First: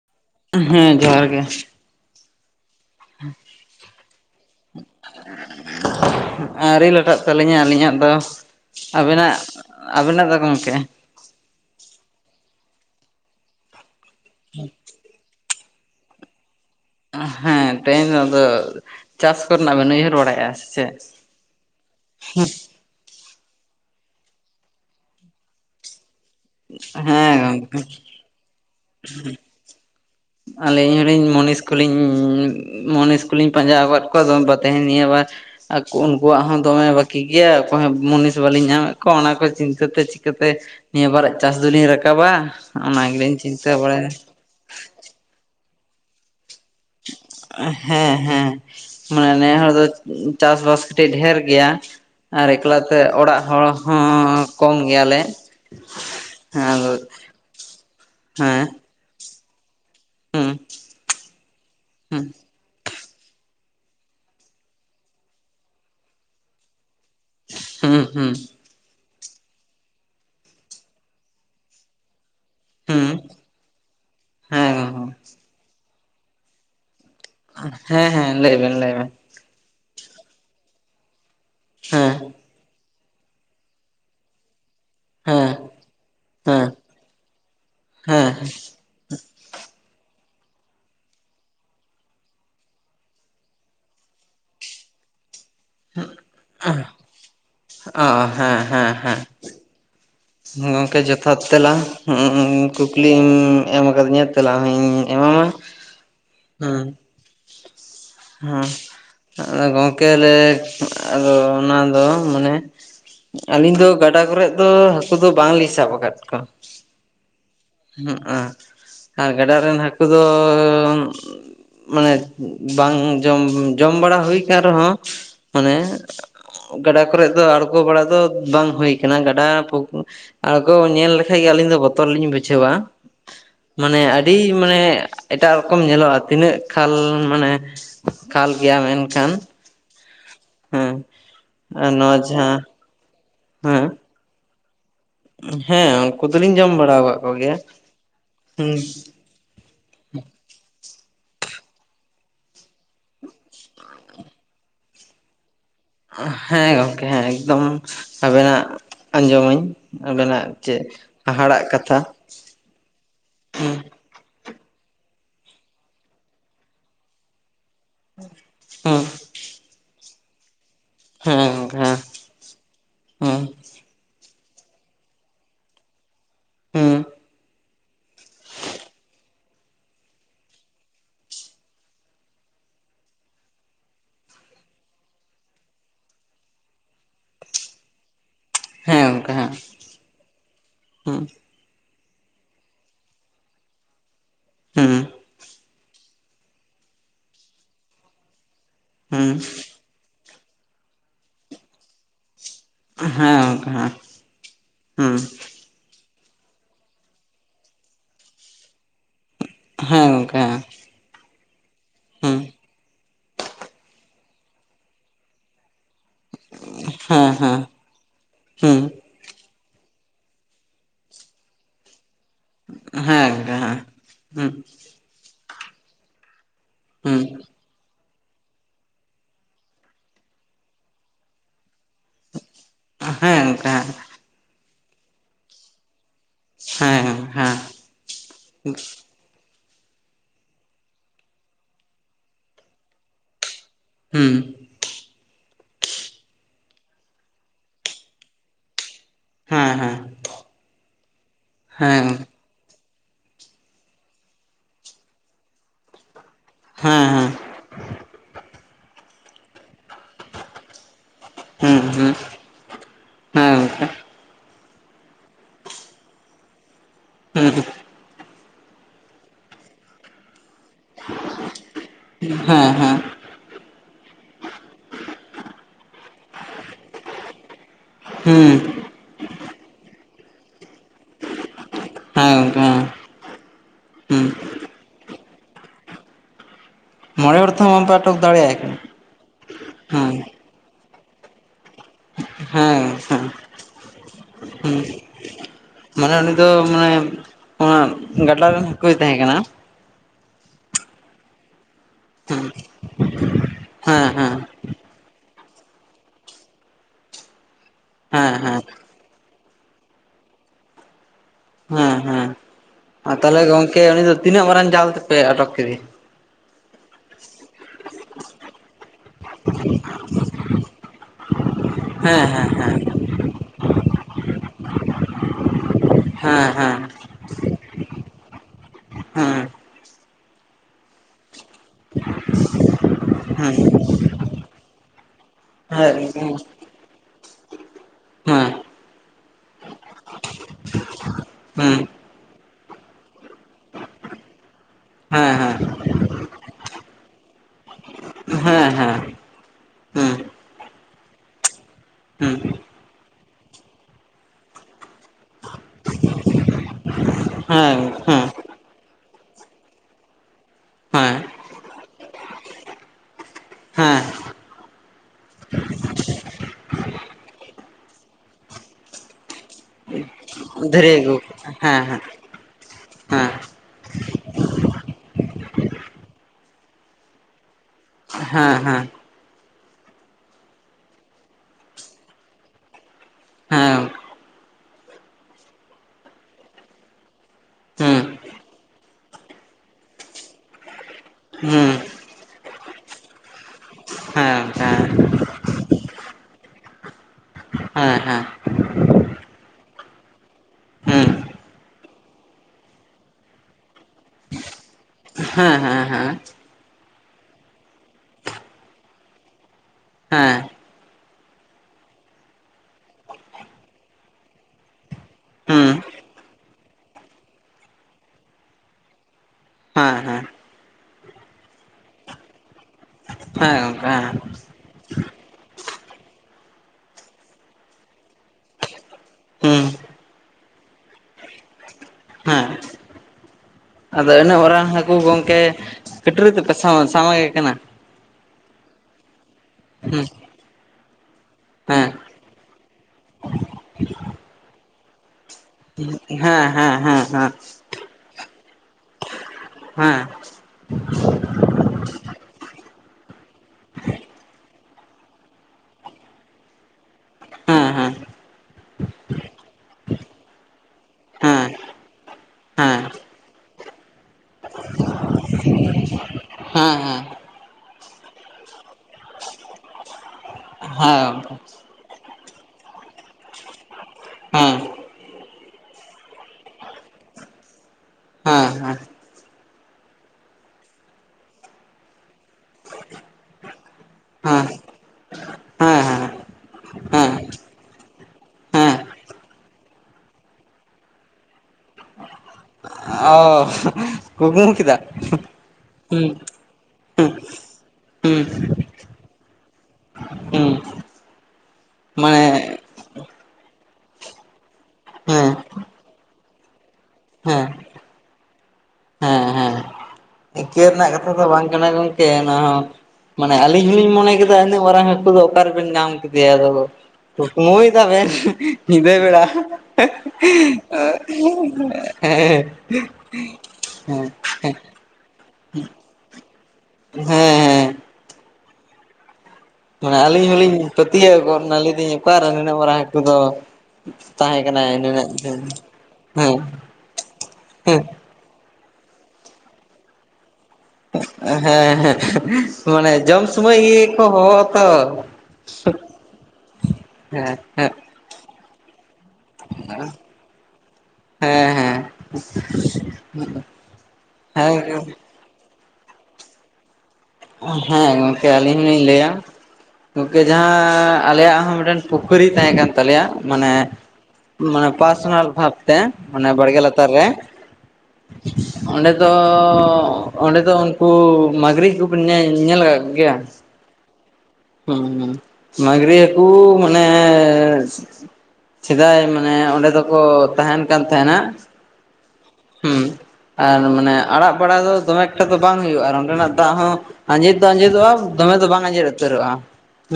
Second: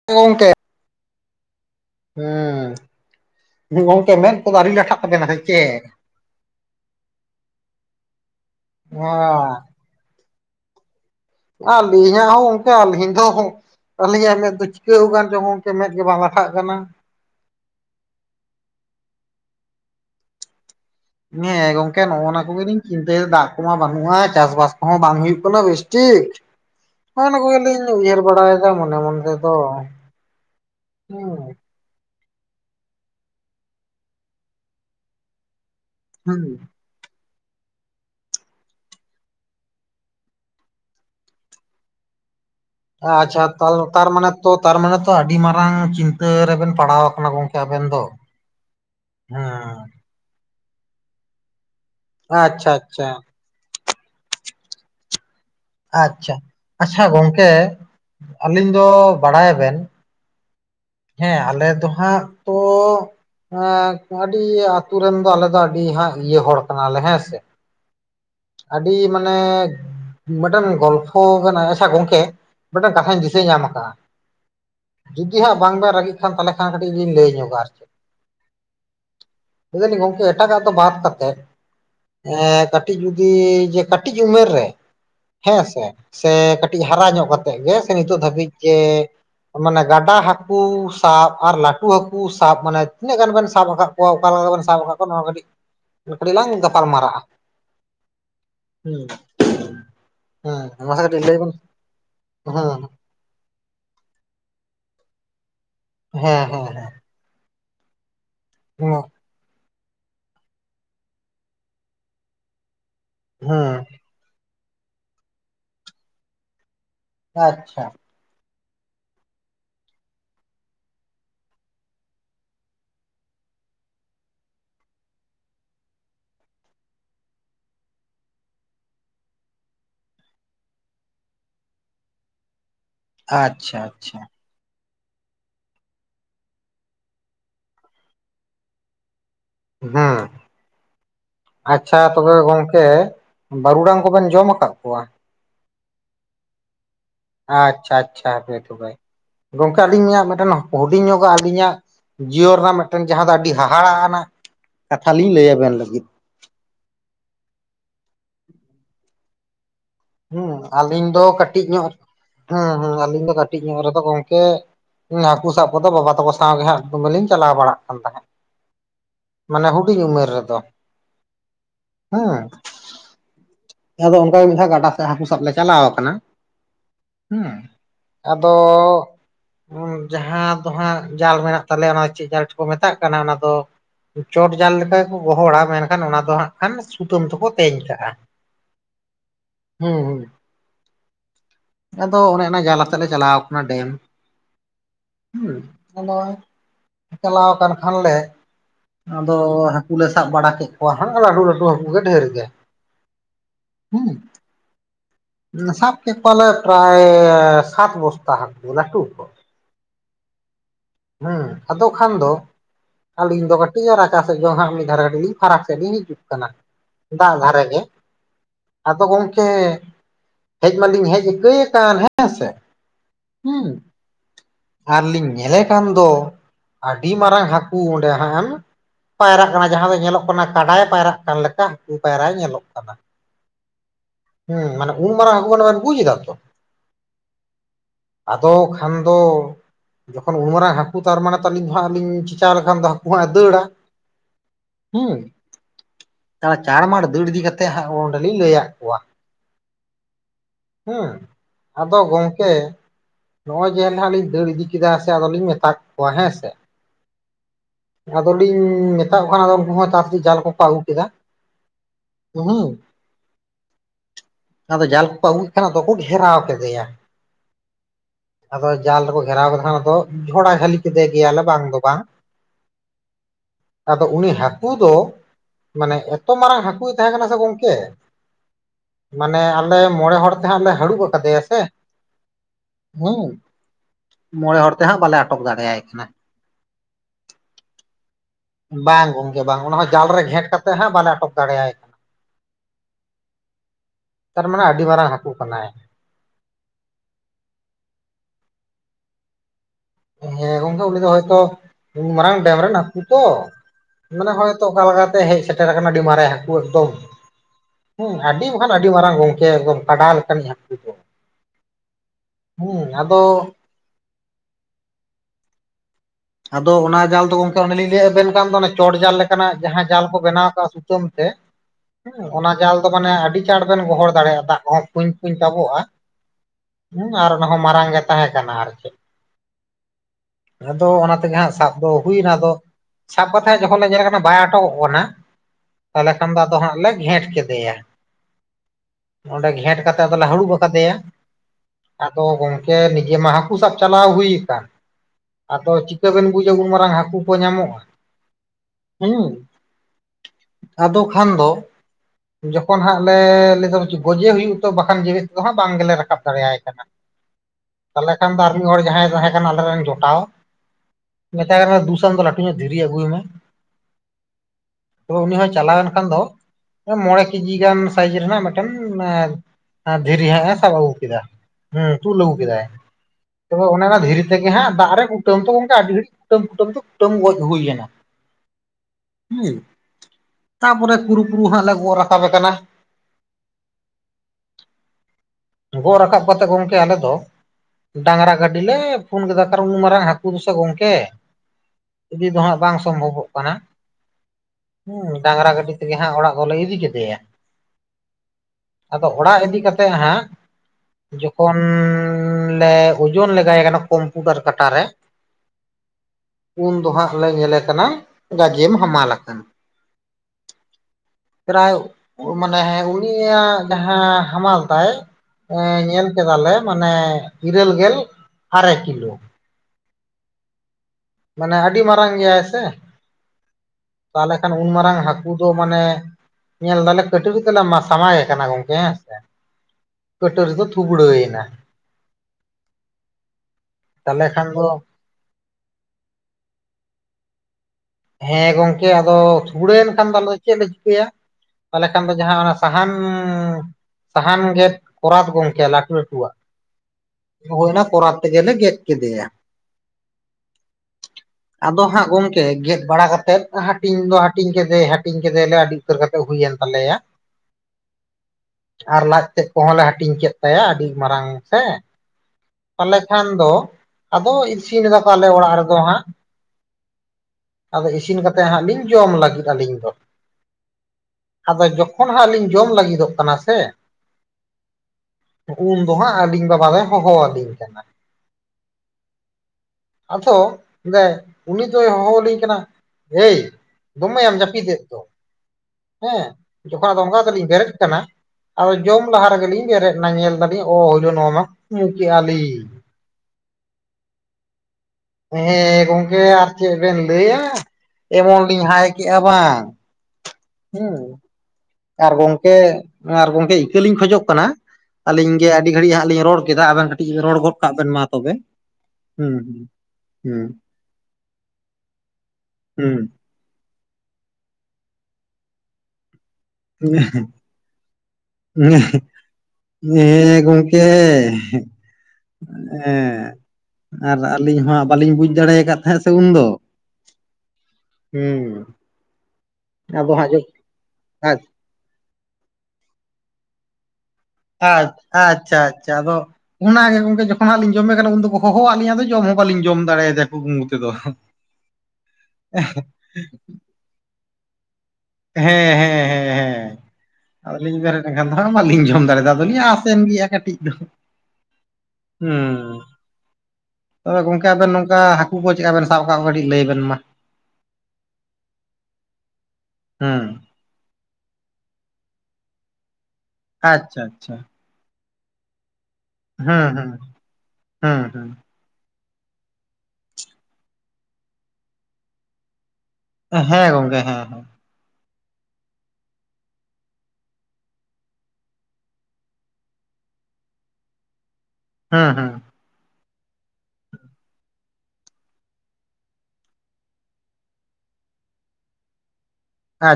[inaudible] ᱦᱮᱸ ᱡᱚᱸᱦᱟᱨ ᱜᱮ, ᱦᱮᱸ ᱜᱚᱝᱠᱮ ᱢᱮᱫ ᱠᱚᱫᱚ ᱟᱹᱣᱨᱤ ᱞᱟᱴᱷᱟᱜ ᱛᱟᱵᱮᱱᱟ ᱥᱮ ᱪᱮᱫ? ᱟᱹᱣᱨᱤ ᱞᱟᱴᱷᱟᱜ ᱛᱟᱹᱞᱤᱧᱟ ᱟᱹᱞᱤᱧᱟᱜ ᱫᱚ ᱟᱹᱵᱤᱱᱟᱜ, ᱦᱮᱸ ᱟᱹᱵᱤᱱᱟᱜ ᱫᱚ ᱜᱚᱝᱠᱮ? ᱟᱹᱞᱤᱧᱦᱚ ᱚᱱᱠᱟ ᱟᱹᱞᱤᱧᱟᱫ ᱜ ᱟᱹᱞᱤᱧᱟ ᱢᱮᱫ ᱫᱚ ᱪᱤᱠᱟᱹᱣ ᱜᱚᱝ ᱠᱮ ᱢᱮᱫ ᱜᱮ ᱵᱟᱝ ᱞᱟᱴᱷᱟᱜ ᱠᱟᱱᱟ᱾ ᱦᱮᱸ ᱛᱮᱦᱮᱧ ᱟᱫᱚ ᱪᱟᱥ ᱠᱚᱨᱮᱱᱟᱜ ᱵᱮᱱ ᱩᱭᱦᱟᱹᱨ ᱵᱟᱲᱟᱭᱮᱜᱼᱟ ᱥᱮᱥᱮᱜ? ᱧᱮᱸ ᱜᱚᱝᱠᱮ ᱱᱚᱜᱼᱚᱱᱟ ᱠᱚ ᱜᱮᱞᱤᱧ ᱪᱤᱱᱛᱟᱹᱭ ᱫᱟᱜ ᱠᱚᱢᱟ ᱵᱟᱹᱱᱩᱜᱼᱟ ᱪᱟᱥ-ᱵᱟᱥ ᱠᱚᱦᱚᱸ ᱵᱟᱝ ᱦᱩᱭᱩᱜ ᱠᱟᱱᱟ ᱵᱮᱥᱴᱷᱤᱠ᱾ ᱦᱮᱸ ᱚᱱᱟ ᱠᱚ ᱜᱚᱢᱠᱮ ᱜᱮᱞᱤᱧ ᱩᱭᱦᱟᱹᱨ ᱵᱟᱲᱟᱭᱮᱫᱟ ᱢᱚᱱᱮ ᱢᱚᱱᱮ ᱛᱮᱫᱚ᱾ ᱟᱞᱤᱧ ᱦᱚᱸᱞᱤᱧ ᱦᱮᱸ ᱢᱩᱱᱤᱥ ᱠᱚᱞᱤᱧ ᱢᱚᱱᱤᱥ ᱠᱩᱞᱤᱧ ᱯᱟᱸᱡᱟ ᱟᱠᱟᱫ ᱠᱚᱣᱟ [unintelligible] ᱛᱮᱦᱤᱧ ᱱᱤᱭᱟᱹᱵᱟᱨ, ᱟᱠ ᱦᱮᱸ ᱩᱱᱠᱩᱣᱟᱜ ᱦᱚᱸ ᱫᱚᱢᱮ ᱵᱟᱠ ᱠᱤ ᱜᱮᱭᱟ ᱚᱠᱚᱭ ᱦᱚᱸ ᱢᱩᱱᱤᱥ ᱵᱟᱹᱞᱤᱧ ᱧᱟᱢᱮᱜ ᱠᱚᱣᱟ ᱚᱱᱟ ᱠᱚ ᱪᱤᱱᱛᱟᱹᱛᱮ ᱪᱤᱠᱟᱹᱛᱮ, ᱱᱤᱭᱟᱹᱵᱟᱨ-ᱟᱜ ᱪᱟᱥ ᱫᱩᱞᱤᱧ ᱨᱟᱠᱟᱵᱟ᱾ ᱚᱱᱟ ᱜᱮᱞᱤᱧ ᱟᱪᱷᱟ ᱪᱤᱱᱛᱟᱹ ᱵᱟᱲᱟᱭᱟ ᱛᱟᱨᱢᱟᱱᱮ ᱛᱚ ᱛᱟᱨᱢᱟᱱᱮ ᱛᱚ ᱟᱹᱰᱤ ᱢᱟᱨᱟᱝ ᱪᱤᱱᱛᱟᱹ ᱨᱮᱵᱮᱱ ᱯᱟᱲᱟᱣ ᱟᱠᱟᱱᱟ ᱜᱚᱝᱠᱮ ᱟᱵᱮᱱ ᱫᱚ᱾ ᱦᱮᱸ-ᱦᱮᱸ, ᱢᱟᱱᱮ ᱱᱮ ᱦᱚᱲ ᱦᱮᱸ ᱫᱚ ᱦᱩ, ᱪᱟᱥᱵᱟᱥ ᱠᱟᱹᱴᱤᱡ ᱰᱷᱮᱨ ᱜᱮᱭᱟ ᱟᱨ ᱟᱪᱪᱷᱟ ᱮᱠᱞᱟᱛᱮ ᱟᱪᱪᱷᱟ ᱚᱲᱟᱜ ᱦᱚᱲ ᱦᱚᱸ ᱠᱚᱢ ᱜᱮᱭᱟᱞᱮ ᱟᱪ-ᱪᱷᱟ, ᱦᱮᱸ ᱟᱪ-ᱪᱷᱟ ᱜᱚᱝᱠᱮ ᱟᱹᱞᱤᱧ ᱫᱚ ᱵᱟᱲᱟᱭᱟ ᱵᱮᱱ ᱦᱩ ᱦᱮᱸ, ᱟᱞᱮ ᱫᱚ ᱦᱟᱸᱜ ᱛᱚ ᱻ ᱮᱸ-ᱜ, ᱟᱹᱰᱤ ᱟᱛᱩ ᱨᱮᱱ ᱫᱚ ᱟᱞᱮ ᱫᱚ ᱟᱹᱰᱤ ᱦᱟᱸᱜ ᱤᱭᱟᱹ ᱦᱚᱲ ᱠᱟᱱᱟᱞᱮ ᱦᱮᱸᱥᱮ ᱾ ᱴᱷᱤᱝ ᱦᱩ ᱴᱷᱚᱡ ᱦᱩ ᱾ ᱟᱰᱤ ᱢᱟᱱᱮ ᱢᱤᱫᱴᱟᱱ ᱜᱚᱞᱯᱷᱚ ᱠᱟᱱᱟ ᱟᱪᱷᱟ ᱜᱚᱝᱠᱮ? ᱢᱤᱫᱴᱟᱝ ᱦᱩᱸ ᱠᱟᱛᱷᱟᱧ ᱫᱤᱥᱟᱹ ᱧᱟᱢ ᱟᱠᱟ ᱜᱼᱟ ᱦᱮᱸ ᱡᱩᱫᱤ ᱦᱟᱸᱜ ᱵᱟᱝ ᱵᱮᱱ ᱨᱟᱹᱜᱤᱜ? ᱠᱷᱟᱱ ᱛᱟᱞᱦᱮ ᱠᱷᱟᱱ ᱠᱟᱹᱴᱤᱡ ᱞᱤᱧ ᱞᱟᱹᱭ ᱧᱚᱜᱼᱟ ᱟᱨ ᱪᱮᱜ ᱦᱮᱸ ᱦᱮᱸ ᱞᱟᱹᱭ ᱵᱮᱱ ᱞᱟᱹᱭ ᱵᱮᱱ ᱾ ᱞᱟᱹᱭ ᱫᱟᱞᱤᱧ ᱜᱚᱝᱠᱮ ᱮᱴᱟᱜᱟᱜ ᱫᱚ ᱵᱟᱫᱽ ᱠᱟᱛᱮᱫ, ᱦᱮᱸ ᱮᱸ ᱠᱟᱴ ᱴᱤᱡ ᱡᱩᱫᱤ ᱡᱮ ᱠᱟᱹᱴᱤᱡ ᱩᱢᱮᱹᱨ ᱨᱮ ᱦᱮᱸ ᱥᱮ, ᱥᱮ ᱦᱮᱸ ᱠᱟᱹᱴᱤᱡ ᱦᱟᱨᱟ ᱧᱚᱜ ᱠᱟᱛᱮᱜ ᱜᱮ ᱥᱮ ᱱᱤᱛᱚᱜ ᱫᱷᱟᱹᱵᱤᱡ ᱦᱮᱸ ᱜᱮ ᱢᱟᱱᱮ ᱜᱟᱰᱟ ᱦᱟᱠ ᱠᱩ ᱥᱟᱵ ᱟᱨ ᱞᱟᱹᱴᱩ ᱦᱟᱹᱠᱩ ᱥᱟᱵ ᱢᱟᱱᱮ ᱛᱤᱱᱟᱹᱜ ᱜᱟᱱ ᱵᱮᱱ ᱥᱟᱵ ᱟᱠᱟᱫ ᱠᱚᱣᱟ ᱚᱠᱟ ᱞᱮᱠᱟ ᱵᱮᱱ ᱥᱟᱵ ᱟᱠᱟᱫ ᱠᱚᱣᱟ ᱱᱚᱣᱟ ᱠᱟᱹᱴᱤᱡ ᱠᱟᱹᱴᱤᱡ ᱞᱟᱝ ᱜᱟᱯᱟᱞ ᱢᱟᱨᱟᱜᱼᱟ, ᱚ ᱦᱮᱸ ᱦᱮᱸ ᱦᱩᱸ ᱦᱮᱸ ᱦᱮᱸ ᱜᱚᱝᱠᱮ ᱢᱟᱥᱮ ᱠᱟᱹᱴᱤᱡ ᱞᱟᱹᱭ ᱡᱚᱛᱷᱟᱛ ᱵᱮᱱ ᱛᱮᱞᱟ ᱦᱮᱸ ᱩᱸᱻ ᱦᱮᱸ ᱠᱩᱠ ᱞᱤᱢᱻ ᱮᱢ ᱟᱠᱟᱫᱤᱧᱟ ᱛᱮᱞᱟ ᱦᱚᱧ ᱮᱢᱟᱢᱟ ᱾ ᱦᱮᱸ ᱦᱩᱸ ᱦᱮᱸ ᱼ ᱦᱟᱸ ᱦᱮᱸ ᱟᱫᱚ ᱜᱚᱝᱠᱮ ᱞᱮ--ᱮ ᱟᱫᱚ ᱚᱱᱟ ᱫᱚ ᱢᱟᱱᱮ ᱦᱮᱸ ᱟᱹᱞᱤᱧ ᱫᱚ ᱜᱟᱰᱟ ᱠᱚᱨᱮᱜ ᱫᱚ ᱦᱟᱠᱩ ᱫᱚ ᱵᱟᱝ ᱞᱤᱧ ᱥᱟᱵ ᱟᱠᱟᱫ ᱠᱚᱣᱟ ᱟᱪ-ᱪᱷᱟ ᱾ ᱦᱩᱸᱜ-ᱟ, ᱟᱨ ᱜᱟᱰᱟ ᱨᱮᱱ ᱦᱟᱠᱳ ᱫᱚ ᱢᱟᱱᱮ ᱵᱟᱝ ᱡᱚᱢ, ᱡᱚᱢ ᱵᱟᱲᱟ ᱦᱩᱭ ᱠᱟᱱ ᱨᱮᱦᱚᱸ ᱢᱟᱱᱮ ᱩ-ᱷ-ᱦ, ᱜᱟᱰᱟ ᱠᱚᱨᱮᱜ ᱫᱚ ᱟᱬᱜᱚ ᱵᱟᱲᱟ ᱫᱚ ᱵᱟᱝ ᱦᱳᱭ ᱠᱟᱱᱟ ᱜᱟᱰᱟ ᱯᱷᱩ ᱟᱬᱜᱚ ᱧᱮᱞ ᱞᱮᱠᱷᱟᱱ ᱜᱮ ᱟᱹᱞᱤᱧ ᱫᱚ ᱵᱚᱛᱚᱨ ᱞᱤᱧ ᱵᱩᱡᱷᱟᱹᱣ ᱟ ᱟᱪᱪᱷᱟ ᱢᱟᱱᱮ ᱟᱪᱪᱷᱟ ᱟᱰᱤ ᱢᱟᱱᱮ ᱮᱴᱟᱜ ᱨᱚᱠᱚᱢ ᱧᱮᱞᱚᱜᱼᱟ ᱛᱤᱱᱟᱹᱜ ᱠᱷᱟᱞ ᱢᱟᱱᱮ ᱠᱷᱟᱞ ᱜᱮᱭᱟ ᱢᱮᱱᱠᱷᱟᱱ ᱦᱟᱸ, ᱦᱮᱸ ᱟᱪ-ᱪᱷᱟ ᱱᱚᱣᱟ ᱛᱚᱵᱮ ᱡᱟᱦᱟᱸ ᱜᱚᱝᱠᱮ ᱦᱮᱸ ᱵᱟᱹᱨᱩᱰᱟᱝ ᱠᱚᱵᱮᱱ ᱡᱚᱢ ᱟᱠᱟᱫᱜ ᱠᱚᱣᱟ? ᱦᱮᱸ ᱩᱱᱠᱩ ᱫᱚᱞᱤᱧ ᱡᱚᱢ ᱵᱟᱲᱟᱣ ᱟᱜ ᱾ ᱟᱪ-ᱪᱷᱟ ᱟᱪ-ᱪᱷᱟ ᱦᱟᱯᱮ ᱛᱚᱵᱮ, ᱜᱚᱝᱠᱮ ᱟᱞᱤᱧᱟᱜ ᱢᱤᱫᱴᱮᱱ ᱦᱩᱰᱤᱧ ᱧᱚᱜᱟᱜ ᱟᱞᱤᱧᱟᱜ ᱡᱤᱭᱚᱱ ᱨᱮᱱᱟᱜ ᱢᱤᱫᱴᱮᱱ ᱡᱟᱦᱟᱸ ᱫᱚ ᱟᱰᱤ ᱦᱟᱦᱟᱲᱟᱜ ᱟᱱᱟᱜ ᱠᱟᱛᱷᱟ ᱞᱤᱧ ᱞᱟᱹᱭ ᱟᱵᱮᱱ ᱞᱟᱹᱜᱤᱫ ᱦᱮᱸ ᱜᱚᱢᱠᱮ ᱦᱮᱸ ᱮᱠᱫᱚᱢ ᱟᱵᱮᱱᱟᱜ ᱟᱸᱡᱚᱢᱟᱹᱧ ᱾ ᱦᱩᱸ ᱟᱞᱤᱧ ᱫᱚ ᱠᱟᱴᱤᱡ ᱧᱚᱜ, ᱦᱮᱸ ᱦᱮᱸ ᱟᱞᱤᱧ ᱫᱚ ᱠᱟᱴᱤᱡ ᱦᱩᱸ ᱧᱚᱜ ᱨᱮᱫᱚ ᱜᱚᱝᱠᱮ ᱦᱮᱸ ᱦᱟᱠᱩ ᱥᱟᱵ ᱠᱚᱫᱚ ᱵᱟᱵᱟ ᱛᱟᱠᱚ ᱥᱟᱶ ᱜᱮ ᱦᱟᱸᱜ ᱫᱚᱢᱮ ᱞᱤᱧ ᱪᱟᱞᱟᱣ ᱵᱟᱲᱟᱜ ᱠᱟᱱ ᱛᱟᱦᱮᱸᱜ ᱦᱩᱸ ᱢᱟᱱᱮ ᱦᱩᱰᱤᱧ ᱩᱢᱮᱹᱨ ᱨᱮᱫᱚ ᱾ ᱦᱮᱸᱜ ᱾ ᱦᱮᱸᱦ-ᱦᱚᱪᱚᱜ ᱾ ᱦᱩᱸ ᱪᱤᱭᱳᱜ ᱾ ᱟᱫᱚ ᱚᱱᱠᱟ ᱜᱮ ᱢᱤᱫ ᱫᱷᱟᱣ ᱜᱟᱰᱟ ᱥᱮᱜ ᱦᱟᱠᱩ ᱥᱟᱵ ᱞᱮ ᱪᱟᱞᱟᱣ ᱟᱠᱟᱱᱟ ᱦᱩᱸ ᱦᱮᱸᱩ ᱟᱫᱚᱜ ᱡᱟᱦᱟᱸ ᱫᱚ ᱦᱟᱸᱜ ᱡᱟᱞ ᱢᱮᱱᱟᱜ ᱛᱟᱞᱮᱭᱟ ᱚᱱᱟ ᱪᱮᱜ ᱡᱟᱞ ᱪᱚᱠᱚ ᱢᱮᱛᱟᱜ ᱠᱟᱱᱟ ᱚᱱᱟ ᱫᱚ ᱪᱚᱴ ᱡᱟᱞ ᱞᱮᱠᱟ ᱜᱮᱠᱚ ᱜᱚᱦᱚᱲᱟ ᱢᱮᱱᱠᱷᱟᱱ ᱚᱱᱟ ᱫᱚ ᱦᱟᱸᱜ ᱠᱷᱟᱱ ᱥᱩᱛᱟᱹᱢ ᱛᱮᱠᱚ ᱛᱮᱹᱧ ᱠᱟᱜᱼᱟ ᱾ ᱦᱮᱸ ᱜᱚᱢᱠᱮ ᱦᱮᱸ ᱦᱩᱸ ᱦᱩᱸ ᱦᱩᱸ ᱟᱫᱚ ᱚᱱᱮ ᱚᱱᱟ ᱡᱟᱞᱟᱜ ᱞᱮ ᱪᱟᱞᱟᱣ ᱠᱟᱱᱟ ᱰᱮᱢᱼᱼ ᱦᱩᱸ ᱦᱮᱸ ᱟᱫᱚ ᱪᱟᱞᱟᱣ ᱟᱠᱟᱱ ᱠᱷᱟᱱᱞᱮᱼᱼ ᱦᱩᱸ ᱟᱫᱚ ᱦᱟᱹᱠᱩ ᱞᱮ ᱥᱟᱵ ᱵᱟᱲᱟ ᱠᱮᱫ ᱠᱚᱣᱟ ᱦᱟᱸᱜ ᱞᱟᱹᱴᱩ ᱞᱟᱹᱴᱩ ᱦᱟᱠᱩ ᱜᱮ ᱰᱷᱮᱨ ᱜᱮᱼᱼ ᱦᱮᱸ ᱜᱚᱢᱠᱮ ᱦᱮᱼᱼ ᱦᱩᱸᱼᱼ ᱦᱮᱸ ᱥᱟᱯ ᱠᱮᱠ ᱯᱟᱞᱮ ᱯᱨᱟᱭ ᱥᱟᱛ ᱵᱚᱥᱛᱟ ᱦᱟᱹᱠᱩ ᱞᱟᱹᱴᱤ ᱦᱟᱹᱠᱩ ᱠᱚᱼᱼ ᱦᱮᱸᱼᱼ ᱜᱚᱢᱠᱮ ᱦᱮᱸ ᱦᱮᱸ ᱟᱫᱚ ᱠᱷᱟᱱ ᱫᱚ ᱦᱩᱸ ᱟᱹᱞᱤᱧ ᱫᱚ ᱠᱟᱹᱴᱤᱡ ᱨᱟᱪᱟ ᱥᱮᱫ ᱡᱚᱝ ᱦᱟᱸᱜ ᱢᱤᱫ ᱫᱷᱟᱨᱮ ᱞᱤᱧ ᱯᱷᱟᱨᱟᱠ ᱥᱮᱫ ᱞᱤᱧ ᱦᱤᱡᱩᱜ ᱠᱟᱱᱟ᱾ ᱦᱮᱸ ᱫᱟᱜ ᱦᱮᱸ ᱫᱷᱟᱨᱮ ᱜᱮ ᱦᱩᱸ ᱟᱫᱚ ᱜᱚᱢᱠᱮ ᱦᱮᱡ ᱢᱟᱞᱤᱧ ᱦᱮᱡ ᱟᱹᱤᱠᱟᱹ ᱟᱠᱟᱱ ᱦᱮᱸ ᱥᱮ ᱦᱮᱸ ᱦᱮᱸ ᱦᱩᱸ ᱟᱨᱞᱤᱧ ᱧᱮᱞᱮ ᱠᱟᱱᱟᱱ ᱫᱚ ᱟᱹᱰᱤ ᱦᱩᱸ ᱦᱮᱸ ᱢᱟᱨᱟᱝ ᱜᱚᱝᱠᱮ ᱦᱟᱹᱠᱩ ᱚᱸᱰᱮ ᱦᱟᱸᱜᱼᱼ ᱯᱟᱭᱨᱟᱜ ᱠᱟᱱᱟ ᱡᱟᱦᱟᱸ ᱫᱚ ᱧᱮᱞᱚᱜ ᱠᱟᱱᱟ ᱠᱟᱰᱟᱭ ᱯᱟᱭᱨᱟᱜ ᱠᱟᱱ ᱞᱮᱠᱟ ᱦᱟᱠᱩ ᱯᱟᱭᱨᱟᱭ ᱧᱮᱞᱚᱜ ᱠᱟᱱᱟ᱾ ᱦᱮᱸ ᱜᱚᱝᱠᱮ ᱦᱮᱸ ᱦᱩᱸ ᱢᱟᱱᱮ ᱩᱱ ᱢᱟᱨᱟ ᱦᱟᱹᱠᱩ ᱢᱟᱱᱮ ᱵᱮᱱ ᱵᱩᱡ ᱫᱚ ᱦᱮᱸ ᱦᱮᱸ ᱦᱮᱸ ᱟᱫᱚ ᱠᱷᱟᱱ ᱫᱚᱼᱼ ᱡᱚᱠᱷᱚᱱ ᱩᱱᱢᱟᱝ ᱦᱟᱹᱠᱩ ᱛᱟᱨᱢᱟᱱᱮᱞᱤᱧ ᱫᱚ ᱦᱜ ᱞᱤᱧ ᱪᱮᱤᱠᱠᱟᱣ ᱞᱮᱠᱷᱟᱱ ᱫᱚ ᱦᱟᱹᱠᱩ ᱦᱟᱸᱜ ᱮ ᱫᱟᱹᱲᱟ ᱦᱮᱸ ᱦᱩᱸ ᱛᱟᱦᱮ ᱪᱟᱟᱲ ᱢᱟᱟᱲ ᱫᱟᱹᱲ ᱤᱫᱤ ᱠᱟᱛᱮᱜ ᱦᱟᱸᱜ ᱚᱸᱰᱮᱞᱤᱧ ᱞᱟᱹᱭᱟᱫ ᱠᱚᱣᱟ᱾ ᱦᱮᱸ ᱦᱮᱸ᱾ ᱦᱮᱸ ᱟᱫᱚ ᱦᱮᱸ ᱜᱚᱝᱠᱮᱼᱼ ᱱᱚᱜᱼᱚᱭ ᱡᱮ ᱱᱟᱦᱜ ᱞᱤ ᱫᱟᱹᱲ ᱤᱫᱤ ᱠᱮᱫᱟ ᱥᱮ ᱟᱫᱚᱚᱞᱤᱧ ᱢᱮᱛᱟ ᱠᱚᱣᱟ ᱦᱮᱸ ᱥᱮ, ᱦᱮᱸ ᱦᱮᱸ ᱟᱫᱚᱞᱤᱧ ᱢᱮᱛᱟᱜ ᱠᱚ ᱠᱟᱱᱟ ᱩᱱᱠᱩ ᱦᱚᱸ ᱪᱟᱥ ᱡᱟᱞ ᱠᱚᱠᱚ ᱟᱹᱜᱩ ᱠᱮᱫᱟ᱾ ᱦᱮᱸ ᱦᱩᱸ ᱦᱮᱸ ᱦᱮᱸ ᱟᱫᱚ ᱡᱟᱞ ᱠᱚᱠᱚ ᱟᱹᱜᱩᱭᱮᱫ ᱠᱷᱟᱱ ᱫᱚᱠᱚ ᱷᱷᱮᱨᱟᱣ ᱠᱮᱫᱮᱭᱟ᱾ ᱦᱩᱸ ᱟᱫᱚ ᱡᱟᱞ ᱨᱮᱠᱚ ᱜᱷᱮᱨᱟᱣ ᱠᱮᱫᱟᱱ ᱟᱫᱚ ᱡᱷᱚᱲᱟ ᱜᱷᱟᱹᱞᱤ ᱠᱮᱫᱮ ᱜᱮᱭᱟᱞᱮ ᱵᱟᱝ ᱫᱚ ᱵᱟᱝ᱾ ᱦᱮᱸ ᱦᱮᱸ ᱟᱫᱚ ᱩᱱᱤ ᱦᱟᱹᱠᱩ ᱫᱚ ᱢᱟᱱᱮ ᱮᱛᱚ ᱢᱟᱨᱟᱝ ᱦᱟᱹᱠᱩᱭ ᱛᱟᱦᱮᱸ ᱠᱟᱱᱟ ᱥᱮ ᱜᱚᱝᱠᱮ ᱦᱩᱸ ᱢᱟᱱᱮ ᱟᱞᱮ ᱢᱚᱬᱮᱸ ᱦᱚᱲᱼᱼ ᱛᱮᱦᱟᱸ ᱞᱮ ᱦᱟᱹᱨᱩᱵ ᱟᱠᱟᱫᱮᱭᱟ ᱥᱮ ᱦᱮ ᱜᱚᱝᱠᱮ ᱦᱮ ᱦᱮᱸ ᱢᱚᱬᱮᱸ ᱦᱚᱲ ᱛᱮᱦᱟᱸᱟᱜ ᱵᱟᱞᱮ ᱟᱴᱚᱠ ᱫᱟᱲᱮᱭᱟᱭ ᱠᱟᱱᱟ᱾ ᱢᱚᱬᱮ ᱛᱮᱦᱚᱸ ᱵᱟᱝᱞᱮ ᱟᱴᱚᱠ ᱫᱟᱟᱲᱮᱭᱟᱭ ᱠᱟᱱᱟ᱾ ᱵᱟᱝ ᱜᱚᱢᱠᱮ ᱵᱟᱝ ᱚᱱᱟ ᱦᱚᱸ ᱡᱟᱞ ᱦᱮᱸ ᱨᱮ ᱜᱷᱮᱫ ᱠᱟᱛᱮ ᱦᱟᱸᱜ ᱵᱟᱞᱮ ᱟᱴᱚᱠ ᱫᱟᱲᱮᱭᱟᱭ ᱠᱟᱱᱟ᱾ ᱦᱮᱸᱼᱼ ᱦᱮᱸ ᱛᱟᱨᱢᱟᱱᱮ ᱦᱮᱸ ᱟᱹᱰᱤ ᱢᱟᱨᱟᱝ ᱦᱟᱹᱠᱩ ᱠᱟᱱᱟᱭ᱾ ᱢᱟᱱᱮ ᱩᱱᱤ ᱫᱚ ᱢᱟᱱᱮ ᱚᱱᱟ ᱜᱟᱰᱞ ᱨᱮᱱ ᱦᱟᱹᱠᱩᱭ ᱛᱟᱦᱮᱸ ᱠᱟᱱᱟ᱾ ᱦᱮᱸ ᱜᱚᱝᱠᱮ ᱩᱱᱤ ᱫᱚ ᱦᱚᱭᱛᱚ ᱩᱱᱩᱱ ᱢᱟᱨᱟᱝ ᱰᱮᱢ ᱨᱮᱱ ᱦᱠᱩ ᱛᱚᱼᱼ ᱦᱮᱸ ᱢᱟᱱᱮ ᱦᱮᱸ ᱦᱚᱭᱛᱚ ᱚᱠᱟ ᱞᱮᱠᱟ ᱠᱟᱛᱮᱜ ᱦᱮᱡ ᱥᱮᱴᱮᱨ ᱟᱠᱟᱱᱟ ᱟᱹᱰᱤ ᱢᱟᱨᱮ ᱦᱟᱹᱠᱩ ᱮᱠᱫᱚᱢ᱾ ᱦᱩᱸ ᱦᱮᱸ ᱟᱹᱰᱤ ᱦᱮᱸ ᱵᱟᱠᱷᱟᱱ ᱟᱹᱰᱤ ᱢᱟᱨᱟᱝ ᱜᱚᱝᱠᱮ ᱮᱠᱫᱚᱢ ᱠᱟᱰᱟ ᱞᱮᱠᱟᱱᱤᱡ ᱦᱟᱹᱠᱩ ᱫᱚ᱾ ᱦᱮᱸ ᱦᱮᱸ᱾ ᱦᱩᱸ᱾ ᱟᱨ ᱟᱫᱚ ᱛᱟᱦᱚᱞᱮ ᱜᱚᱝᱠᱮ ᱩᱱᱤ ᱫᱚ ᱛᱤᱱᱟᱹᱜ ᱢᱟᱨᱟᱝ ᱡᱟᱞ ᱛᱮᱯᱮ ᱟᱴᱚᱠ ᱠᱮᱫᱮᱭᱟ? ᱟᱫᱚ ᱚᱱᱟ ᱡᱟᱞ ᱫᱚ ᱜᱚᱝᱠᱮ ᱚᱱᱮ ᱞᱤᱧ ᱞᱟᱹᱭᱟ ᱵᱮᱱ ᱠᱟᱱ ᱫᱚ ᱚᱱᱟ ᱪᱚᱴ ᱡᱟᱞ ᱞᱮᱠᱟᱱᱟᱜ ᱡᱟᱦᱟᱸ ᱡᱟᱞ ᱠᱚ ᱵᱮᱱᱟᱣ ᱠᱟᱜᱼᱟ ᱥᱩᱛᱟᱹᱢ ᱛᱮ, [inaudible] ᱦᱩᱸ ᱚᱱᱟ ᱦᱮᱸ ᱡᱟᱞ ᱫᱚ ᱢᱟᱱᱮ ᱟᱹᱰᱤ ᱪᱟᱬ ᱵᱮᱱ ᱜᱚᱦᱚᱲ ᱫᱟᱲᱮᱭᱟᱜᱼᱟ ᱫᱟᱜ ᱠᱚᱦᱚᱸ ᱠᱩᱧ ᱠᱩᱧ ᱛᱟᱵᱚᱜᱼᱟ᱾ ᱦᱮᱸ ᱦᱮᱸ ᱦᱮᱸ ᱦᱮᱸ ᱦᱮᱸ ᱦᱮᱸ ᱦᱩᱸ ᱟᱨ ᱚᱱᱟ ᱦᱚᱸ ᱢᱟᱨᱟᱝ ᱜᱮ ᱛᱟᱦᱮᱸ ᱠᱟᱱᱟ ᱟᱨᱠᱤ, ᱦᱮᱸ ᱟᱫᱚ ᱚᱱᱟ ᱛᱮᱜᱮ ᱦᱟᱸᱜ ᱥᱟᱵ ᱫᱚ ᱦᱩᱭᱱᱟ ᱟᱫᱚ ᱥᱟᱵ ᱠᱟᱛᱮ ᱦᱟᱸᱜ ᱡᱚᱠᱷᱚᱱ ᱞᱮ ᱧᱮᱞᱮ ᱠᱟᱱᱟ ᱵᱟᱭ ᱟᱴᱚᱠᱚᱜ ᱠᱟᱱᱟ ᱛᱟᱦᱚᱞᱮ ᱠᱷᱟᱱ ᱫᱚ ᱦᱮᱸ ᱦᱮᱸ ᱟᱫᱚ ᱦᱟᱸᱜ ᱞᱮ ᱜᱷᱮᱸᱴ ᱠᱮᱫᱮᱭᱟ᱾ ᱦᱮᱸ ᱦᱮᱸ ᱦᱮᱸ ᱚᱸᱰᱮ ᱜᱷᱮᱸᱴ ᱠᱟᱛᱮ ᱟᱫᱚ ᱞᱮ ᱦᱟᱹᱲᱩᱵ ᱟᱠᱟᱫᱮᱭᱟ᱾ ᱟᱫᱚ ᱜᱚᱝᱠᱮ ᱱᱤᱡᱮ ᱢᱟ ᱦᱟᱹᱠᱩ ᱥᱟᱵ ᱪᱟᱞᱟᱣ ᱦᱩᱭ ᱠᱟᱱ, ᱟᱫᱚ ᱪᱤ ᱠᱟᱹ ᱵᱮᱱ ᱵᱩᱡᱟ ᱩᱱ ᱢᱟᱨᱟᱝ ᱦᱟᱹᱠᱩ ᱠᱚ ᱧᱟᱢᱚᱜᱼᱟ, ᱦᱮᱸ ᱦᱮᱸ ᱦᱩ᱾ ᱟᱫᱚ ᱠᱷᱟᱱ ᱫᱚ ᱡᱚᱠᱷᱚᱱ ᱦᱟᱸᱜ ᱞᱮ ᱞᱟᱹᱭᱫᱟ ᱯᱟᱪᱮ ᱜᱚᱡᱮ ᱦᱩᱭᱩᱜ-ᱟ ᱛᱚ ᱵᱟᱠᱷᱟᱱ ᱡᱮᱣᱮᱛ ᱛᱮᱫᱚ ᱦᱟᱸᱜ ᱵᱟᱝᱜᱮᱞᱮ ᱨᱟᱠᱟᱵ ᱫᱟᱲᱮᱭᱟᱭ ᱠᱟᱱᱟ᱾ [inaudible] ᱛᱟᱞᱦᱮ ᱦᱮᱸ ᱠᱷᱟᱱ ᱫᱚ ᱟᱨ ᱢᱤᱫ ᱦᱚᱲ ᱡᱟᱦᱟᱸᱭᱮ ᱛᱟᱦᱮᱸ ᱠᱟᱱᱟ ᱟᱞᱮᱨᱮᱱ ᱡᱚᱴᱟᱣ ᱦᱮᱸ ᱢᱮᱛᱟᱭ ᱠᱟᱱᱟ ᱞᱮ ᱫᱩᱥᱮ ᱟᱢ ᱫᱚ ᱞᱟᱹᱴᱩ ᱧᱚᱜ ᱫᱷᱤᱨᱤ ᱟᱹᱜᱩᱭ ᱢᱮ᱾ ᱦᱮᱸ᱾ ᱛᱚᱵᱮ ᱩᱱᱤ ᱦᱚᱸᱭ ᱪᱟᱞᱟᱣ ᱮᱱ ᱠᱷᱟᱱ ᱫᱚ ᱮᱸ ᱢᱚᱬᱮ ᱠᱮᱡᱤ ᱜᱟᱱ ᱥᱟᱭᱤᱡ ᱨᱮᱱᱟᱜ ᱢᱤᱫᱴᱮᱱ ᱫᱷᱤᱨᱤ ᱦᱟᱸᱜ ᱮ ᱥᱟᱵ ᱟᱹᱜᱩ ᱫᱷᱤᱨᱤ ᱠᱮᱫᱟ᱾ ᱦᱩᱸ ᱦᱮᱸ ᱛᱩᱞ ᱟᱹᱜᱩ ᱠᱮᱫᱟᱭ ᱦᱮᱸ ᱛᱚᱵᱮ ᱚᱱᱮ ᱚᱱᱟ ᱫᱷᱤᱨᱤ ᱛᱮᱜᱮ ᱦᱟᱸᱜ ᱫᱟᱜ ᱨᱮ ᱠᱩᱴᱟᱹᱢ ᱛᱚ ᱠᱮ ᱟᱹᱰᱤ ᱜᱷᱟᱹᱲᱤᱡ ᱠᱩᱴᱟᱹᱢ ᱠᱩᱴᱟᱹᱢ ᱛᱮ ᱠᱩᱴᱟᱹᱢ ᱜᱚᱡ ᱦᱩᱭ ᱞᱮᱱᱟ᱾ ᱦᱮᱸ ᱦᱮᱸ᱾ ᱦᱩᱸ ᱛᱟᱯᱚᱨᱮ ᱠᱩᱨᱩ ᱠᱩᱨᱩ ᱦᱟᱸᱜ ᱞᱮ ᱜᱚᱜ ᱨᱟᱠᱟᱵᱮ ᱠᱟᱱᱟ᱾ ᱦᱮᱸ᱾ ᱜᱚᱜ ᱨᱟᱠᱟᱵ ᱠᱟᱛᱮ ᱜᱚᱝᱠᱮ ᱟᱞᱮ ᱫᱚ ᱦᱩᱸ ᱰᱟᱝᱨᱟ ᱜᱟᱹᱰᱤ ᱞᱮ ᱯᱷᱳᱱ ᱠᱮᱫᱟ ᱠᱟᱨᱚᱱ ᱩᱱ ᱢᱟᱨᱟᱝ ᱦᱟᱹᱠᱩ ᱫᱚ ᱜᱚᱝᱠᱮ ᱦᱩᱸ ᱤᱫᱤ ᱫᱚ ᱦᱟᱸᱜ ᱵᱟᱝ ᱥᱚᱢᱵᱷᱚᱵᱚᱜ ᱠᱟᱱᱟ᱾ ᱦᱮᱸ ᱦᱮᱸ᱾ ᱦᱩᱸ, ᱰᱟᱝᱨᱟ ᱜᱟᱹᱰᱤ ᱛᱮᱜᱮ ᱦᱟᱸᱜ ᱚᱲᱟᱜ ᱫᱚᱞᱮ ᱤᱫᱤ ᱠᱮᱫᱮᱭᱟ᱾ ᱦᱮᱸ ᱦᱮᱸ᱾ ᱟᱫᱚ ᱚᱲᱟᱜ ᱤᱫᱤ ᱠᱟᱛᱮᱜ ᱦᱟᱸᱜ ᱦᱩᱸ ᱡᱚᱠᱷᱚᱱ ᱞᱮ ᱳᱡᱚᱱ ᱞᱮᱜᱟᱭᱮ ᱠᱟᱱᱟ ᱠᱚᱢᱯᱩᱴᱟᱨ ᱠᱟᱴᱟ ᱨᱮ, ᱦᱮᱸ ᱦᱮᱸ ᱦᱮᱸ᱾ ᱩᱱ ᱫᱚ ᱦᱟᱸᱜ ᱞᱮ ᱧᱮᱞᱮ ᱠᱟᱱᱟ ᱜᱟᱡᱮᱢ ᱦᱟᱢᱟᱞᱟᱠᱟᱱ᱾ ᱮᱸ᱾ ᱯᱨᱟᱭ ᱢᱟᱱᱮ ᱩᱱᱤᱭᱟᱜ ᱡᱟᱦᱟᱸ ᱦᱟᱢᱟᱞ ᱛᱟᱭ, ᱦᱩᱸ ᱮᱸ ᱦᱮᱸ ᱦᱮᱸ ᱧᱮᱞ ᱠᱮᱫᱟ ᱞᱮ ᱢᱟᱱᱮ ᱤᱨᱟᱹᱞ ᱜᱮᱞ ᱟᱨᱮ ᱠᱤᱞᱳ᱾ ᱦᱮᱸ ᱦᱮᱸ᱾ ᱢᱟᱱᱮ ᱟᱹᱰᱤ ᱢᱟᱨᱟᱝ ᱜᱮᱭᱟᱭ ᱥᱮ᱾ ᱦᱮᱸ ᱜᱚᱝᱠᱮ ᱦᱮᱸ᱾ ᱛᱟᱦᱚᱞᱮ ᱠᱷᱟᱱ ᱩᱱ ᱢᱟᱨᱟᱝ ᱦᱟᱹᱠᱩ ᱫᱚ ᱢᱟᱱᱮ ᱧᱮᱞ ᱫᱟᱞᱮ ᱠᱟᱹᱴᱟᱹᱨᱤ ᱛᱮᱞᱮ ᱢᱟ ᱥᱟᱢᱟᱜᱮ ᱠᱟᱱᱟ ᱜᱚᱝᱠᱮ, ᱦᱮᱸ ᱥᱮ? ᱦᱮᱸ ᱦᱩᱸ ᱠᱟᱹᱴᱟᱹᱨᱤ ᱫᱚ ᱛᱷᱩᱵᱲᱟᱹ ᱮᱱᱟ᱾ ᱦᱮᱸ᱾ ᱟᱫᱚ ᱛᱟᱦᱚᱞᱮ ᱤᱱᱟᱜᱹ ᱠᱷᱟᱱ ᱫᱚ ᱢᱟᱨᱟᱝ ᱦᱟᱹᱠᱩ ᱜᱚᱝᱠᱮ, ᱠᱟᱹᱴᱟᱹᱨᱤ ᱛᱮᱯᱮ ᱥᱟ ᱥᱟᱢᱟᱜᱮ ᱠᱟᱱᱟ? ᱦᱮᱸ ᱜᱚᱝᱠᱮ, ᱟᱫᱚ ᱛᱷᱩᱵᱲᱟᱹᱭᱮᱱ ᱦᱩᱸ ᱠᱷᱟᱱ ᱫᱚ ᱟᱞᱮ ᱪᱮᱫ ᱞᱮ ᱪᱤᱠᱟᱹᱭᱟ? ᱦᱮᱸ ᱛᱟᱦᱚᱞᱮ ᱠᱷᱟᱱ ᱫᱚ, ᱡᱟᱦᱟᱸ ᱚᱱᱟ ᱥᱟᱦᱟᱱ- ᱥᱟᱦᱟᱱ ᱜᱮ ᱠᱚᱨᱟᱛ ᱜᱚᱢᱠᱮ ᱞᱟᱹᱴᱩ ᱞᱟᱹᱴᱩ᱾ ᱦᱮᱸ ᱦᱮᱸ ᱦᱮᱸ ᱦᱮᱸ᱾ ᱦᱩᱭ ᱚᱱᱟ ᱠᱚᱨᱟᱛ ᱛᱮᱜᱮᱞᱮ ᱜᱮᱫ ᱠᱮᱫᱮᱭᱟ᱾ ᱦᱮᱸ ᱾ ᱟᱫᱚ ᱦᱟᱸᱜ ᱜᱚᱢᱠᱮ, ᱜᱮᱫᱽ ᱵᱟᱲᱟ ᱠᱟᱛᱮᱫ ᱦᱟᱹᱴᱤᱧ ᱫᱚ ᱦᱟᱹᱴᱤᱧ ᱠᱮᱫᱮᱭ ᱦᱟᱹᱴᱤᱧ ᱠᱮᱫᱮ ᱭᱟᱞᱮ᱾ ᱟᱹᱰᱤ ᱩᱛᱟᱹᱨ ᱠᱟᱛᱮ ᱦᱩᱭᱮᱱ ᱛᱟᱞᱮᱭᱟ᱾ ᱦᱮᱸ ᱦᱮᱸ᱾ ᱟᱨ ᱞᱟᱡ ᱛᱮᱫ ᱠᱚᱦᱚᱸ ᱞᱮ ᱦᱟᱹᱴᱤᱧ ᱠᱮᱫ ᱛᱟᱭᱟ, ᱟᱹᱰᱤ ᱢᱟᱨᱟᱝ ᱦᱮᱸ ᱥᱮ ᱾ ᱛᱟᱦᱚᱞᱮ ᱠᱷᱟᱱ ᱫᱚ ᱟᱫᱚ ᱤᱥᱤᱱ ᱮᱫᱟ ᱠᱚ, ᱟᱞᱮ ᱚᱲᱟᱜ ᱨᱮᱫᱚ ᱦᱟᱸᱜ ᱾ ᱦᱮᱸ ᱦᱮᱸ᱾ ᱟᱫᱚ ᱤᱥᱤᱱ ᱠᱟᱛᱮᱫ ᱦᱟᱸᱜ ᱞᱤᱧ ᱡᱚᱢ ᱞᱟᱹᱜᱤᱫ ᱟᱹᱞᱤᱧ ᱫᱚ ᱾ ᱦᱮᱸ ᱦᱮᱸ ᱜᱚᱝᱠᱮ ᱦᱮᱸ ᱦᱮᱸ ᱦᱮᱸ ᱜᱚᱢᱠᱮ ᱾ ᱟᱫᱚ ᱡᱚᱠᱷᱚᱱ ᱦᱟᱸᱜ ᱞᱤᱧ ᱡᱚᱢ ᱞᱟᱹᱜᱤᱫᱚᱜ ᱠᱟᱱᱟ ᱥᱮ, ᱩᱱ ᱫᱚ ᱦᱟᱸᱜ ᱟᱹᱞᱤᱧ ᱵᱟᱵᱟ ᱫᱚᱭ ᱦᱚᱦᱚ ᱦᱟᱹᱞᱤᱧ ᱠᱟᱱᱟ ᱾ ᱦᱮᱸ ᱦᱮᱸ᱾ ᱟᱫᱚ ᱩᱱᱤ ᱫᱚᱭ ᱦᱚᱦᱚᱣᱟᱞᱤᱧ ᱠᱟᱱᱟ, ᱮᱭ ᱫᱚᱢᱮ ᱭᱟᱢ ᱡᱟᱹᱯᱤᱫᱮ ᱫᱚ᱾ ᱦᱮᱸ ᱦᱮᱸ ᱡᱚᱠᱷᱚᱱ ᱫᱚ ᱦᱮᱸ ᱚᱱᱠᱟ ᱫᱚᱞᱤᱧ ᱵᱮᱨᱮᱫ ᱟᱠᱟᱱᱟ᱾ ᱦᱮᱸ ᱟᱫᱚ ᱦᱮᱸ ᱡᱚᱢ ᱞᱟᱦᱟ ᱨᱮᱜᱮᱞᱤᱧ ᱵᱮᱨᱮᱫ ᱮᱱᱟ, ᱧᱮᱞ ᱫᱟᱞᱤᱧ ᱚ ᱦᱚᱭᱞᱳ ᱱᱚᱣᱟ ᱢᱟ ᱠᱩᱠᱢᱩ ᱠᱮᱼᱟ ᱞᱤᱧ᱾ ᱚ ᱠᱩᱠᱢᱩ ᱠᱮᱫᱟ ᱵᱤᱱ᱾ ᱦᱮᱸ ᱜᱚᱝᱠᱮ ᱟᱨ ᱪᱮᱫ ᱵᱮᱱ ᱞᱟᱹᱭᱟ, ᱦᱩᱸ ᱮᱢᱚᱱ ᱞᱤᱧ ᱦᱟᱭ ᱠᱮᱼᱟ ᱵᱟᱝ ᱾ ᱦᱩᱸ ᱦᱮᱸ ᱾ ᱟᱨ ᱢᱟᱱᱮ ᱜᱚᱢᱠᱮ ᱟᱨ ᱜᱚᱢᱠᱮ ᱤᱠᱟᱹᱞᱤᱧ ᱠᱷᱚᱡᱚᱜ ᱠᱟᱱᱟ᱾ ᱦᱮᱸ ᱟᱹᱞᱤᱧ ᱜᱮ ᱟᱹᱰᱤ ᱜᱷᱟᱹᱲᱤᱡ ᱦᱟᱸᱜ ᱞᱤᱧ ᱨᱚᱲ ᱠᱮᱫᱟ, ᱟᱵᱮᱱ ᱠᱟᱹᱴᱤᱡ ᱨᱚᱲ ᱦᱮᱸ ᱜᱚᱫ ᱠᱟᱜ ᱵᱮᱱ ᱢᱟ ᱛᱚᱵᱮ ᱾ ᱦᱮᱸ ᱦᱮᱸ, ᱤᱠᱟᱹ ᱨᱮᱱᱟᱜ ᱠᱟᱛᱷᱟ ᱫᱚ ᱵᱟᱝ ᱠᱟᱱᱟ ᱜᱚᱢᱠᱮ ᱚᱱᱟ ᱦᱚᱸ ᱦᱩᱸ ᱢᱟᱱᱮ ᱟᱹᱞᱤᱧ ᱦᱚᱞᱤᱧ ᱢᱚᱱᱮ ᱠᱮᱫᱟ, ᱤᱱᱟᱹᱜ ᱢᱟᱨᱟᱝ ᱦᱟᱹᱠᱩ ᱫᱚ ᱚᱠᱟᱨᱮᱵᱮᱱ ᱧᱟᱢ ᱠᱮᱫᱮᱭᱟ ᱟᱫᱚ ᱾ ᱴᱩᱠᱢᱩ ᱭᱮᱫᱟ ᱵᱤᱱ ᱦᱩᱸ ᱧᱤᱫᱟᱹ ᱵᱮᱲᱟ ᱾ ᱦᱮᱸ ᱜᱚᱝᱠᱮ ᱦᱮᱸ᱾ ᱦᱮᱸ ᱟᱨ ᱟᱹᱞᱤᱧ ᱦᱚᱸ ᱵᱟᱹᱞᱤᱧ ᱵᱩᱡ ᱫᱟᱲᱮᱠᱟᱫ ᱛᱟᱦᱮᱸᱫ ᱥᱮ ᱩᱱᱫᱚ ᱦᱮᱸ ᱾ ᱦᱮᱸ᱾ ᱢᱟᱱᱮ ᱟᱹᱞᱤᱧ ᱦᱚᱸᱞᱤᱧ ᱯᱟᱹᱛᱭᱟᱹᱣ ᱜᱚᱫ ᱱᱟᱹᱞᱤᱧ, ᱞᱟᱹᱭ ᱫᱟᱹᱧ ᱚᱠᱟᱨᱮ ᱱᱤᱱᱟᱹᱜ ᱢᱟᱨᱟᱝ ᱦᱟᱹᱠᱩ ᱫᱚ ᱛᱟᱦᱮᱸ ᱠᱟᱱᱟ᱾ ᱟᱪᱷᱟ ᱟᱪᱪᱷᱟ ᱟᱪᱪᱷᱟ᱾ ᱟᱫᱚ ᱚᱱᱟᱜ ᱜᱮ ᱜᱚᱝᱠᱮ ᱡᱚᱠᱷᱚᱱ ᱦᱟᱸᱜ ᱞᱤᱧ ᱦᱮᱸ ᱡᱚᱢᱮ ᱠᱟᱱᱟ ᱩᱱ ᱫᱚ ᱦᱚᱦᱚ ᱟᱫ ᱞᱤᱧᱟ, ᱟᱫᱚ ᱡᱚᱢ ᱦᱚᱸ ᱵᱟᱹᱞᱤᱧ ᱡᱚᱢ ᱫᱟᱲᱮᱭᱟᱫᱮᱭᱟ ᱠᱩᱠᱢᱩ ᱛᱮ ᱦᱮᱸ ᱦᱮ ᱢᱟᱱᱮ ᱡᱚᱢ ᱥᱚᱢᱚᱭ ᱤᱭᱟᱹ ᱠᱚ ᱦᱚᱦᱚᱼᱟ ᱛᱚ ᱦᱮᱸ ᱦᱮᱸ ᱦᱮᱸ ᱦᱮᱸ, ᱦᱮᱸ ᱦᱮᱸ ᱟᱫᱚᱞᱤᱧ ᱵᱮᱨᱮᱫ ᱮᱱᱠᱷᱟᱱ ᱫᱚ ᱦᱟᱜ ᱵᱟᱞᱤᱧ ᱡᱚᱢ ᱫᱟᱲᱮ ᱟᱫᱚᱞᱤᱧ ᱟᱸᱥᱮᱱ ᱜᱮᱭᱟ, ᱠᱟᱹᱴᱤᱡ ᱫᱚ ᱦᱮᱸ ᱦᱮᱸ ᱦᱮᱸ᱾ ᱛᱚᱵᱮ ᱜᱚᱝᱠᱮ ᱟᱵᱮᱱ ᱦᱮᱸ ᱱᱚᱝᱠᱟ, ᱦᱟᱹᱠᱩ ᱠᱚ ᱪᱮᱠᱟ ᱵᱮᱱ ᱥᱟᱵ ᱟᱠᱟᱫ ᱠᱚ ᱠᱟᱹᱴᱤᱡ ᱞᱟᱹᱭ ᱵᱤᱱ ᱢᱟ ᱾ ᱦᱮᱸ ᱜᱚᱝᱠᱮ ᱟᱹᱞᱤᱧ ᱞᱤᱧ ᱞᱟᱹᱭᱟ᱾ ᱜᱚᱝᱠᱮ ᱦᱩᱸ ᱡᱟᱦᱟᱸ ᱟᱞᱮᱭᱟᱜ ᱦᱚᱸ ᱮᱱ ᱯᱩᱠᱷᱨᱤ ᱛᱟᱦᱮᱸ ᱠᱟᱱ ᱛᱟᱞᱮᱭᱟ᱾ ᱢᱟᱱᱮ ᱟᱪᱪᱷᱟ ᱟᱪᱪᱷᱟ ᱢᱟᱱᱮ ᱯᱟᱨᱥᱚᱱᱟᱞ ᱵᱷᱟᱵ ᱢᱚᱱᱮ ᱵᱟᱲᱜᱮ ᱦᱩᱸ ᱞᱟᱛᱟᱨ ᱦᱩᱸ ᱨᱮ, ᱦᱩᱸ ᱦᱩᱸ ᱚᱸᱰᱮ ᱫᱚ, ᱚᱸᱰᱮ ᱫᱚ ᱩᱱᱠᱩ ᱢᱟᱹᱜᱽᱨᱤ ᱦᱟᱹᱠᱩ ᱵᱤᱱ ᱧᱮᱞ ᱟᱠᱟᱫ ᱠᱚ ᱜᱮᱭᱟ᱾ ᱦᱮᱸ ᱜᱚᱢᱠᱮ ᱦᱮᱸ ᱦᱮᱸ ᱦᱩᱸ ᱦᱩᱸ ᱢᱟᱜᱨᱤ ᱦᱟᱠᱩ ᱢᱟᱱᱮ ᱥᱮᱫᱟᱭ ᱢᱟᱱᱮ ᱚᱸᱰᱮ ᱫᱚᱠᱚ ᱛᱟᱦᱮᱸᱱ ᱠᱟᱱ ᱛᱟᱦᱮᱱᱟ᱾ ᱦᱮᱸ ᱦᱮᱸ ᱦᱮᱸ ᱟᱨ ᱢᱟᱱᱮ ᱟᱲᱟᱜ ᱵᱟᱲᱟ ᱫᱚ ᱫᱚᱢᱮ ᱮᱠᱴᱟ ᱫᱚ ᱵᱟᱝ ᱦᱩᱭᱩᱜᱼᱟ ᱟᱨ ᱚᱸᱰᱮᱱᱟᱜ ᱫᱟᱜ ᱦᱚᱸ᱾ ᱟᱸᱡᱮᱫ ᱫᱚ ᱟᱸᱡᱮᱫᱚᱜᱼᱟ ᱫᱚᱢᱮ ᱫᱚ ᱵᱟᱝ ᱟᱸᱡᱮᱫ ᱩᱛᱟᱹᱨᱚᱜ-ᱟ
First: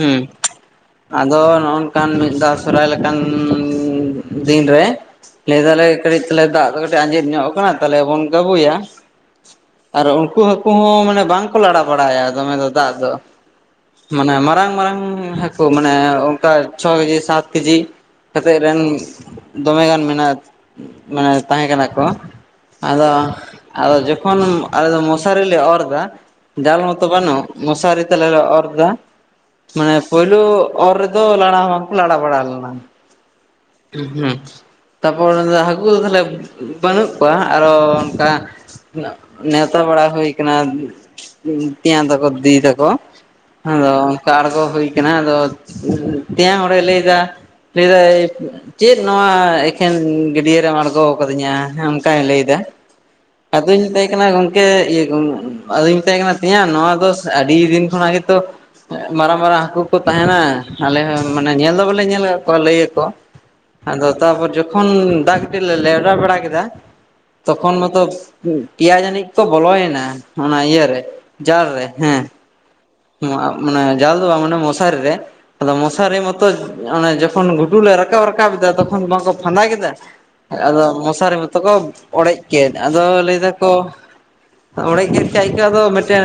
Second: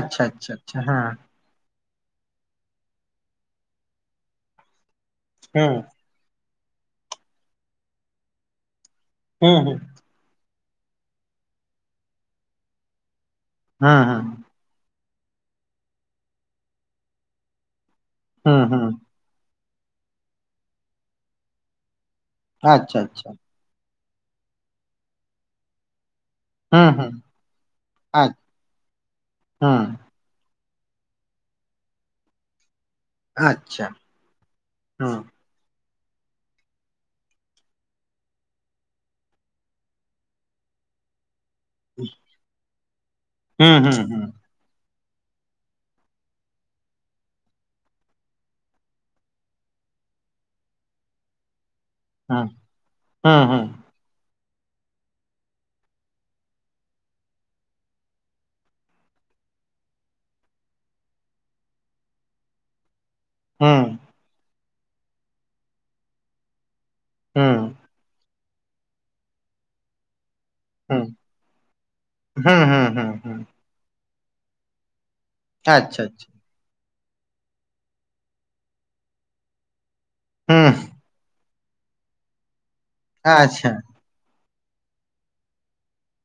ᱦᱩᱸ ᱟᱪᱪᱷᱟ ᱟᱪᱪᱷᱟ ᱦᱮᱸ ᱟᱫᱚ ᱱᱚᱜ ᱠᱟᱱ ᱢᱤᱫ ᱫᱷᱟᱣ ᱥᱚᱨᱦᱟᱭ ᱞᱮᱠᱟᱱ ᱫᱤᱱ ᱨᱮ ᱞᱟᱹᱭ ᱦᱮᱸ ᱦᱩᱸ ᱫᱟᱞᱮ ᱠᱟᱹᱴᱤᱡ ᱛᱟᱦᱞᱮ ᱫᱟᱜ ᱟᱸᱡᱮᱫ ᱧᱚᱜ ᱟᱠᱟᱱᱟ ᱛᱟᱦᱚᱞᱮ ᱵᱚᱱ ᱜᱟᱵᱩᱭᱟ, ᱦᱩᱸ ᱦᱩᱸ ᱟᱨ ᱩᱱᱠᱩ ᱦᱟᱹᱠᱩ ᱦᱚᱸ ᱢᱟᱱᱮ ᱵᱟᱝ ᱠᱚ ᱞᱟᱲᱟ ᱵᱟᱲᱟᱭᱟ ᱫᱚᱢᱮ ᱫᱚ ᱫᱟᱜ ᱫᱚ, ᱦᱩᱸ ᱦᱩᱸ ᱢᱟᱱᱮ ᱢᱟᱨᱟᱝ ᱢᱟᱨᱟᱝ ᱦᱟᱹᱠᱩ ᱢᱟᱱᱮ ᱚᱱᱠᱟ ᱪᱷᱚ ᱠᱮᱡᱤ ᱥᱟᱛ ᱠᱮᱡᱤ, ᱠᱟᱛᱮᱫ ᱦᱩᱸ ᱨᱮᱱ ᱦᱩᱸ ᱫᱚᱢᱮ ᱜᱟᱱ ᱢᱮᱱᱟᱜ ᱢᱟᱱᱮ ᱛᱟᱦᱮᱸ ᱠᱟᱱᱟ ᱠᱚ, ᱟᱪᱪᱷᱟ ᱟᱫᱚ ᱟᱪᱪᱷᱟ ᱟᱫᱚ ᱡᱚᱠᱷᱚᱱ ᱟᱞᱮ ᱫᱚ ᱢᱚᱥᱟᱨᱤ ᱞᱮ ᱚᱨ ᱮᱫᱟ᱾ ᱡᱟᱞ ᱦᱩᱸ ᱢᱟᱛᱚ ᱦᱩᱸ ᱵᱟᱹᱱᱩᱜ ᱢᱚᱥᱟᱨᱤ ᱛᱮᱞᱮ ᱟᱪ ᱚᱨᱫᱟ ᱦᱩᱸ ᱢᱟᱱᱮ, ᱯᱩᱭᱞᱩ ᱚᱨ ᱨᱮᱫᱚ ᱞᱟᱲᱟ ᱦᱚᱸ ᱵᱟᱠᱚ ᱞᱟᱲᱟ ᱵᱟᱲᱟ ᱞᱮᱱᱟ᱾ ᱟᱪ, ᱩᱦᱩᱜ ᱛᱟᱯᱚᱨ ᱦᱟᱹᱠᱩ ᱫᱚ ᱛᱟᱦᱞᱮ ᱵᱟᱹᱱᱩᱜ ᱠᱚᱣᱟ ᱟᱨᱚ ᱚᱱᱠᱟ, ᱱᱮᱶᱛᱟ ᱵᱟᱲᱟ ᱦᱩᱭ ᱠᱟᱱᱟ, ᱛᱮᱭᱟᱝ ᱛᱟᱠᱚ ᱫᱤᱫᱤ ᱛᱟᱠᱚ ᱦᱚᱸ ᱦᱩᱸ ᱦᱩᱸ ᱚᱱᱠᱟ ᱟᱲᱜᱚ ᱦᱩᱭ, ᱠᱟᱱᱟ ᱟᱫᱚ ᱛᱮᱭᱟᱝ ᱦᱚᱲᱮ ᱞᱟᱹᱭᱫᱟᱭ ᱞᱟᱹᱭᱫᱟᱭ, ᱪᱮᱫ ᱱᱚᱣᱟ ᱮᱠᱮᱱ ᱜᱟᱹᱰᱭᱟᱹ ᱨᱮᱢ ᱟᱬᱜᱚ ᱠᱟᱫᱤᱧᱟ, ᱚᱱᱠᱟᱭ ᱞᱟᱹᱭ ᱦᱩᱸ ᱮᱫᱟ ᱦᱩᱸ ᱦᱩᱸ ᱟᱫᱚᱧ ᱢᱮᱛᱟᱭ ᱠᱟᱱᱟ ᱜᱚᱝ, ᱟᱫᱚᱧ ᱢᱮᱛᱟᱭ ᱠᱟᱱᱟ ᱛᱮᱭᱟᱝ ᱱᱚᱣᱟ ᱫᱚ ᱟᱹᱰᱤ ᱫᱤᱱ ᱠᱷᱚᱱᱟᱜ ᱜᱮᱛᱚ᱾ ᱢᱟᱨᱟᱝ ᱢᱟᱨᱟᱝ ᱦᱟᱹᱠᱩ ᱠᱚ ᱛᱟᱦᱮᱱᱟ ᱟᱞᱮ ᱦᱚᱸ ᱢᱟᱱᱮ ᱧᱮᱞ ᱫᱚ ᱵᱟᱞᱮ ᱧᱮᱞ ᱟᱠᱟᱫ ᱠᱚᱣᱟ ᱞᱟᱹᱭ ᱟᱠᱚ᱾ ᱦᱩᱸ ᱟᱫᱚ ᱛᱟᱯᱚᱨ ᱡᱚᱠᱷᱚᱱ ᱫᱟᱜ ᱠᱟᱹᱴᱤᱡ ᱞᱮ ᱞᱮᱣᱨᱟ ᱵᱟᱲᱟ ᱠᱮᱫᱟ ᱦᱩᱸ ᱦᱩᱸ ᱛᱚᱠᱷᱚᱱ ᱢᱟᱛᱚ᱾ ᱯᱮᱸᱭᱟ ᱡᱟᱹᱱᱤᱡ ᱠᱚ ᱵᱚᱞᱚᱭᱮᱱᱟ ᱚᱱᱟ ᱤᱭᱟ ᱨᱮ ᱦᱩᱸ ᱡᱟᱞ ᱨᱮ ᱦᱮᱸ᱾ ᱦᱩᱸ ᱦᱩᱸ ᱦᱩᱸ᱾ ᱦᱩᱸ ᱢᱟᱱᱮ ᱡᱟᱞ ᱫᱚ ᱵᱟᱝ ᱢᱟᱱᱮ ᱢᱚᱥᱟᱨᱤ ᱨᱮ ᱟᱫᱚ ᱟᱪᱪᱷᱟ ᱢᱚᱥᱟᱨᱤ ᱟᱪᱪᱷᱟ ᱢᱚᱛᱚ᱾ ᱚᱱᱮ ᱡᱚᱠᱷᱚᱱ ᱜᱷᱩᱴᱩ ᱞᱮ ᱨᱟᱠᱟᱵ ᱨᱟᱠᱟᱵ ᱮᱫᱟ ᱛᱚᱠᱷᱚᱱ ᱵᱟᱝᱠᱚ ᱯᱷᱟᱫᱟ ᱠᱮᱫᱟ ᱦᱩᱸ ᱟᱫᱚ ᱢᱚᱥᱟᱨᱤ, ᱛᱚᱠᱚ ᱚᱲᱮᱡ ᱠᱮᱫ ᱟᱫᱚ ᱞᱟᱹᱭ ᱟᱪᱪᱷᱟ ᱫᱟᱠᱚ᱾ ᱚᱲᱮᱡ ᱜᱮᱫ ᱠᱷᱟᱱ ᱠᱚ ᱟᱫᱚ ᱢᱤᱫᱴᱮᱱ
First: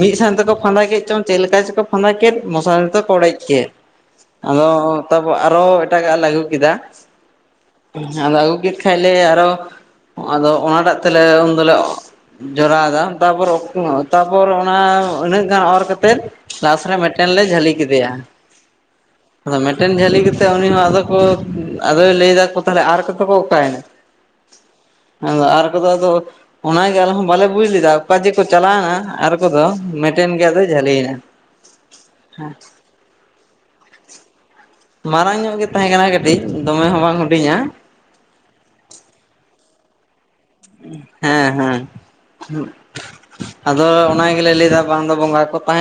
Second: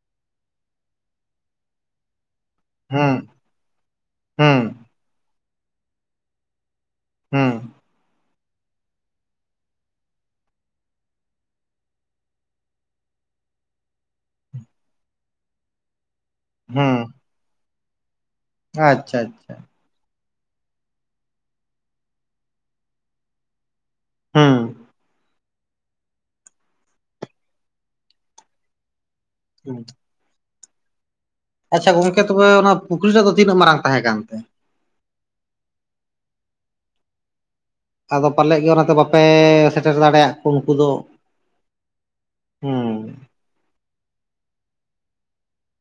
ᱢᱤᱫ ᱥᱟᱶ ᱛᱮᱠᱚ ᱯᱷᱟᱫᱟ ᱠᱮᱫ ᱪᱚᱝ ᱪᱮᱫ ᱞᱮᱠᱟ ᱪᱚᱠᱚ ᱯᱷᱟᱫᱟ ᱠᱮᱫ, ᱢᱚᱥᱟᱨᱤ ᱫᱚ ᱠᱚ ᱦᱩᱸ ᱚᱲᱮᱡ ᱠᱮᱫ ᱦᱩᱸ ᱟᱫᱚ ᱛᱟᱯᱚᱨ ᱟᱨᱚ ᱮᱴᱟᱜᱟᱞᱮ ᱟᱜᱩ ᱠᱮᱫᱟ, ᱦᱩᱸ ᱟᱫᱚ ᱟᱹᱜᱩ ᱠᱮᱫ ᱠᱷᱟᱡ ᱞᱮ ᱟᱨᱚ, ᱟᱫᱚ ᱚᱱᱟᱴᱟᱜ ᱛᱮᱞᱮ ᱩᱱ ᱫᱚᱞᱮ ᱚᱻ ᱡᱚᱨᱟᱣ ᱫᱟ ᱛᱟᱯᱚᱨ ᱩᱠᱩᱨ ᱛᱟᱯᱚᱨ ᱚᱱᱟ ᱩᱱᱟᱹᱜ᱾ ᱩᱱᱟᱹᱜ ᱜᱟᱱ ᱚᱨ ᱠᱟᱛᱮᱫ ᱞᱟᱥ ᱨᱮ ᱦᱩᱸ ᱢᱤᱫᱴᱮᱱ ᱞᱮ ᱡᱷᱟᱹᱞᱤ ᱠᱮᱫᱮᱭᱟ᱾ ᱟᱪᱪᱷᱟ ᱟᱪᱪᱷᱟ᱾ ᱟᱫᱚ ᱢᱤᱫᱴᱮᱱ ᱡᱷᱟᱹᱞᱤ ᱠᱟᱛᱮᱫ ᱩᱱᱤ ᱦᱚᱸ ᱟᱫᱚ ᱠᱚ ᱟᱫᱚᱭ ᱞᱟᱹᱭ ᱫᱟᱠᱚ ᱛᱟᱦᱚᱞᱮ ᱟᱨ ᱠᱚᱫᱚ ᱠᱚ ᱚᱠᱟᱭᱮᱱᱟ᱾ ᱦᱩᱸ ᱟᱫᱚ ᱟᱨ ᱠᱚᱫᱚ ᱟᱫᱚ ᱚᱱᱟ ᱜᱮ ᱟᱞᱮ ᱦᱚᱸ ᱵᱟᱞᱮ ᱵᱩᱡ ᱞᱮᱫᱟ ᱚᱠᱟ ᱡᱮᱠᱚ ᱪᱟᱞᱟᱣᱮᱱᱟ ᱟᱨ ᱠᱚᱫᱚ ᱢᱤᱫ ᱴᱮᱱ ᱜᱮ ᱟᱫᱚ ᱡᱷᱟᱞᱤᱭᱮᱱᱟ᱾ ᱟᱪᱪᱷᱟ ᱜᱚᱝᱠᱮ ᱛᱚᱵᱮ ᱚᱱᱟ ᱯᱩᱠᱷᱨᱤ ᱴᱟ ᱫᱚ ᱛᱤᱱᱟᱹᱜ ᱢᱟᱨᱟᱝ ᱛᱟᱦᱮᱸ ᱠᱟᱱ ᱛᱮ᱾ ᱢᱟᱨᱟᱝ ᱧᱚᱜ ᱜᱮ ᱛᱟᱦᱮᱸ ᱠᱟᱱᱟ ᱠᱟᱹᱴᱤᱡ ᱫᱚᱢᱮ ᱦᱚᱸ ᱵᱟᱝ ᱦᱩᱰᱤᱧᱟ᱾ ᱟᱫᱚ ᱯᱟᱞᱮᱫ ᱜᱮ ᱚᱱᱟᱛᱮ ᱵᱟᱯᱮ ᱥᱮᱴᱮᱨ ᱫᱟᱲᱮᱭᱟᱜ᱾ ᱠᱚ ᱩᱱᱠᱩ ᱫᱚ ᱦᱮᱸ ᱦᱮᱸᱼᱼ ᱦᱩᱸ ᱟᱫᱚ ᱚᱱᱟ ᱜᱮᱞᱮ ᱞᱟᱹᱭᱫᱟ ᱵᱟᱝ ᱫᱚ ᱵᱚᱸᱜᱟ ᱠᱚ ᱛᱟᱦᱮᱸᱱᱼᱼ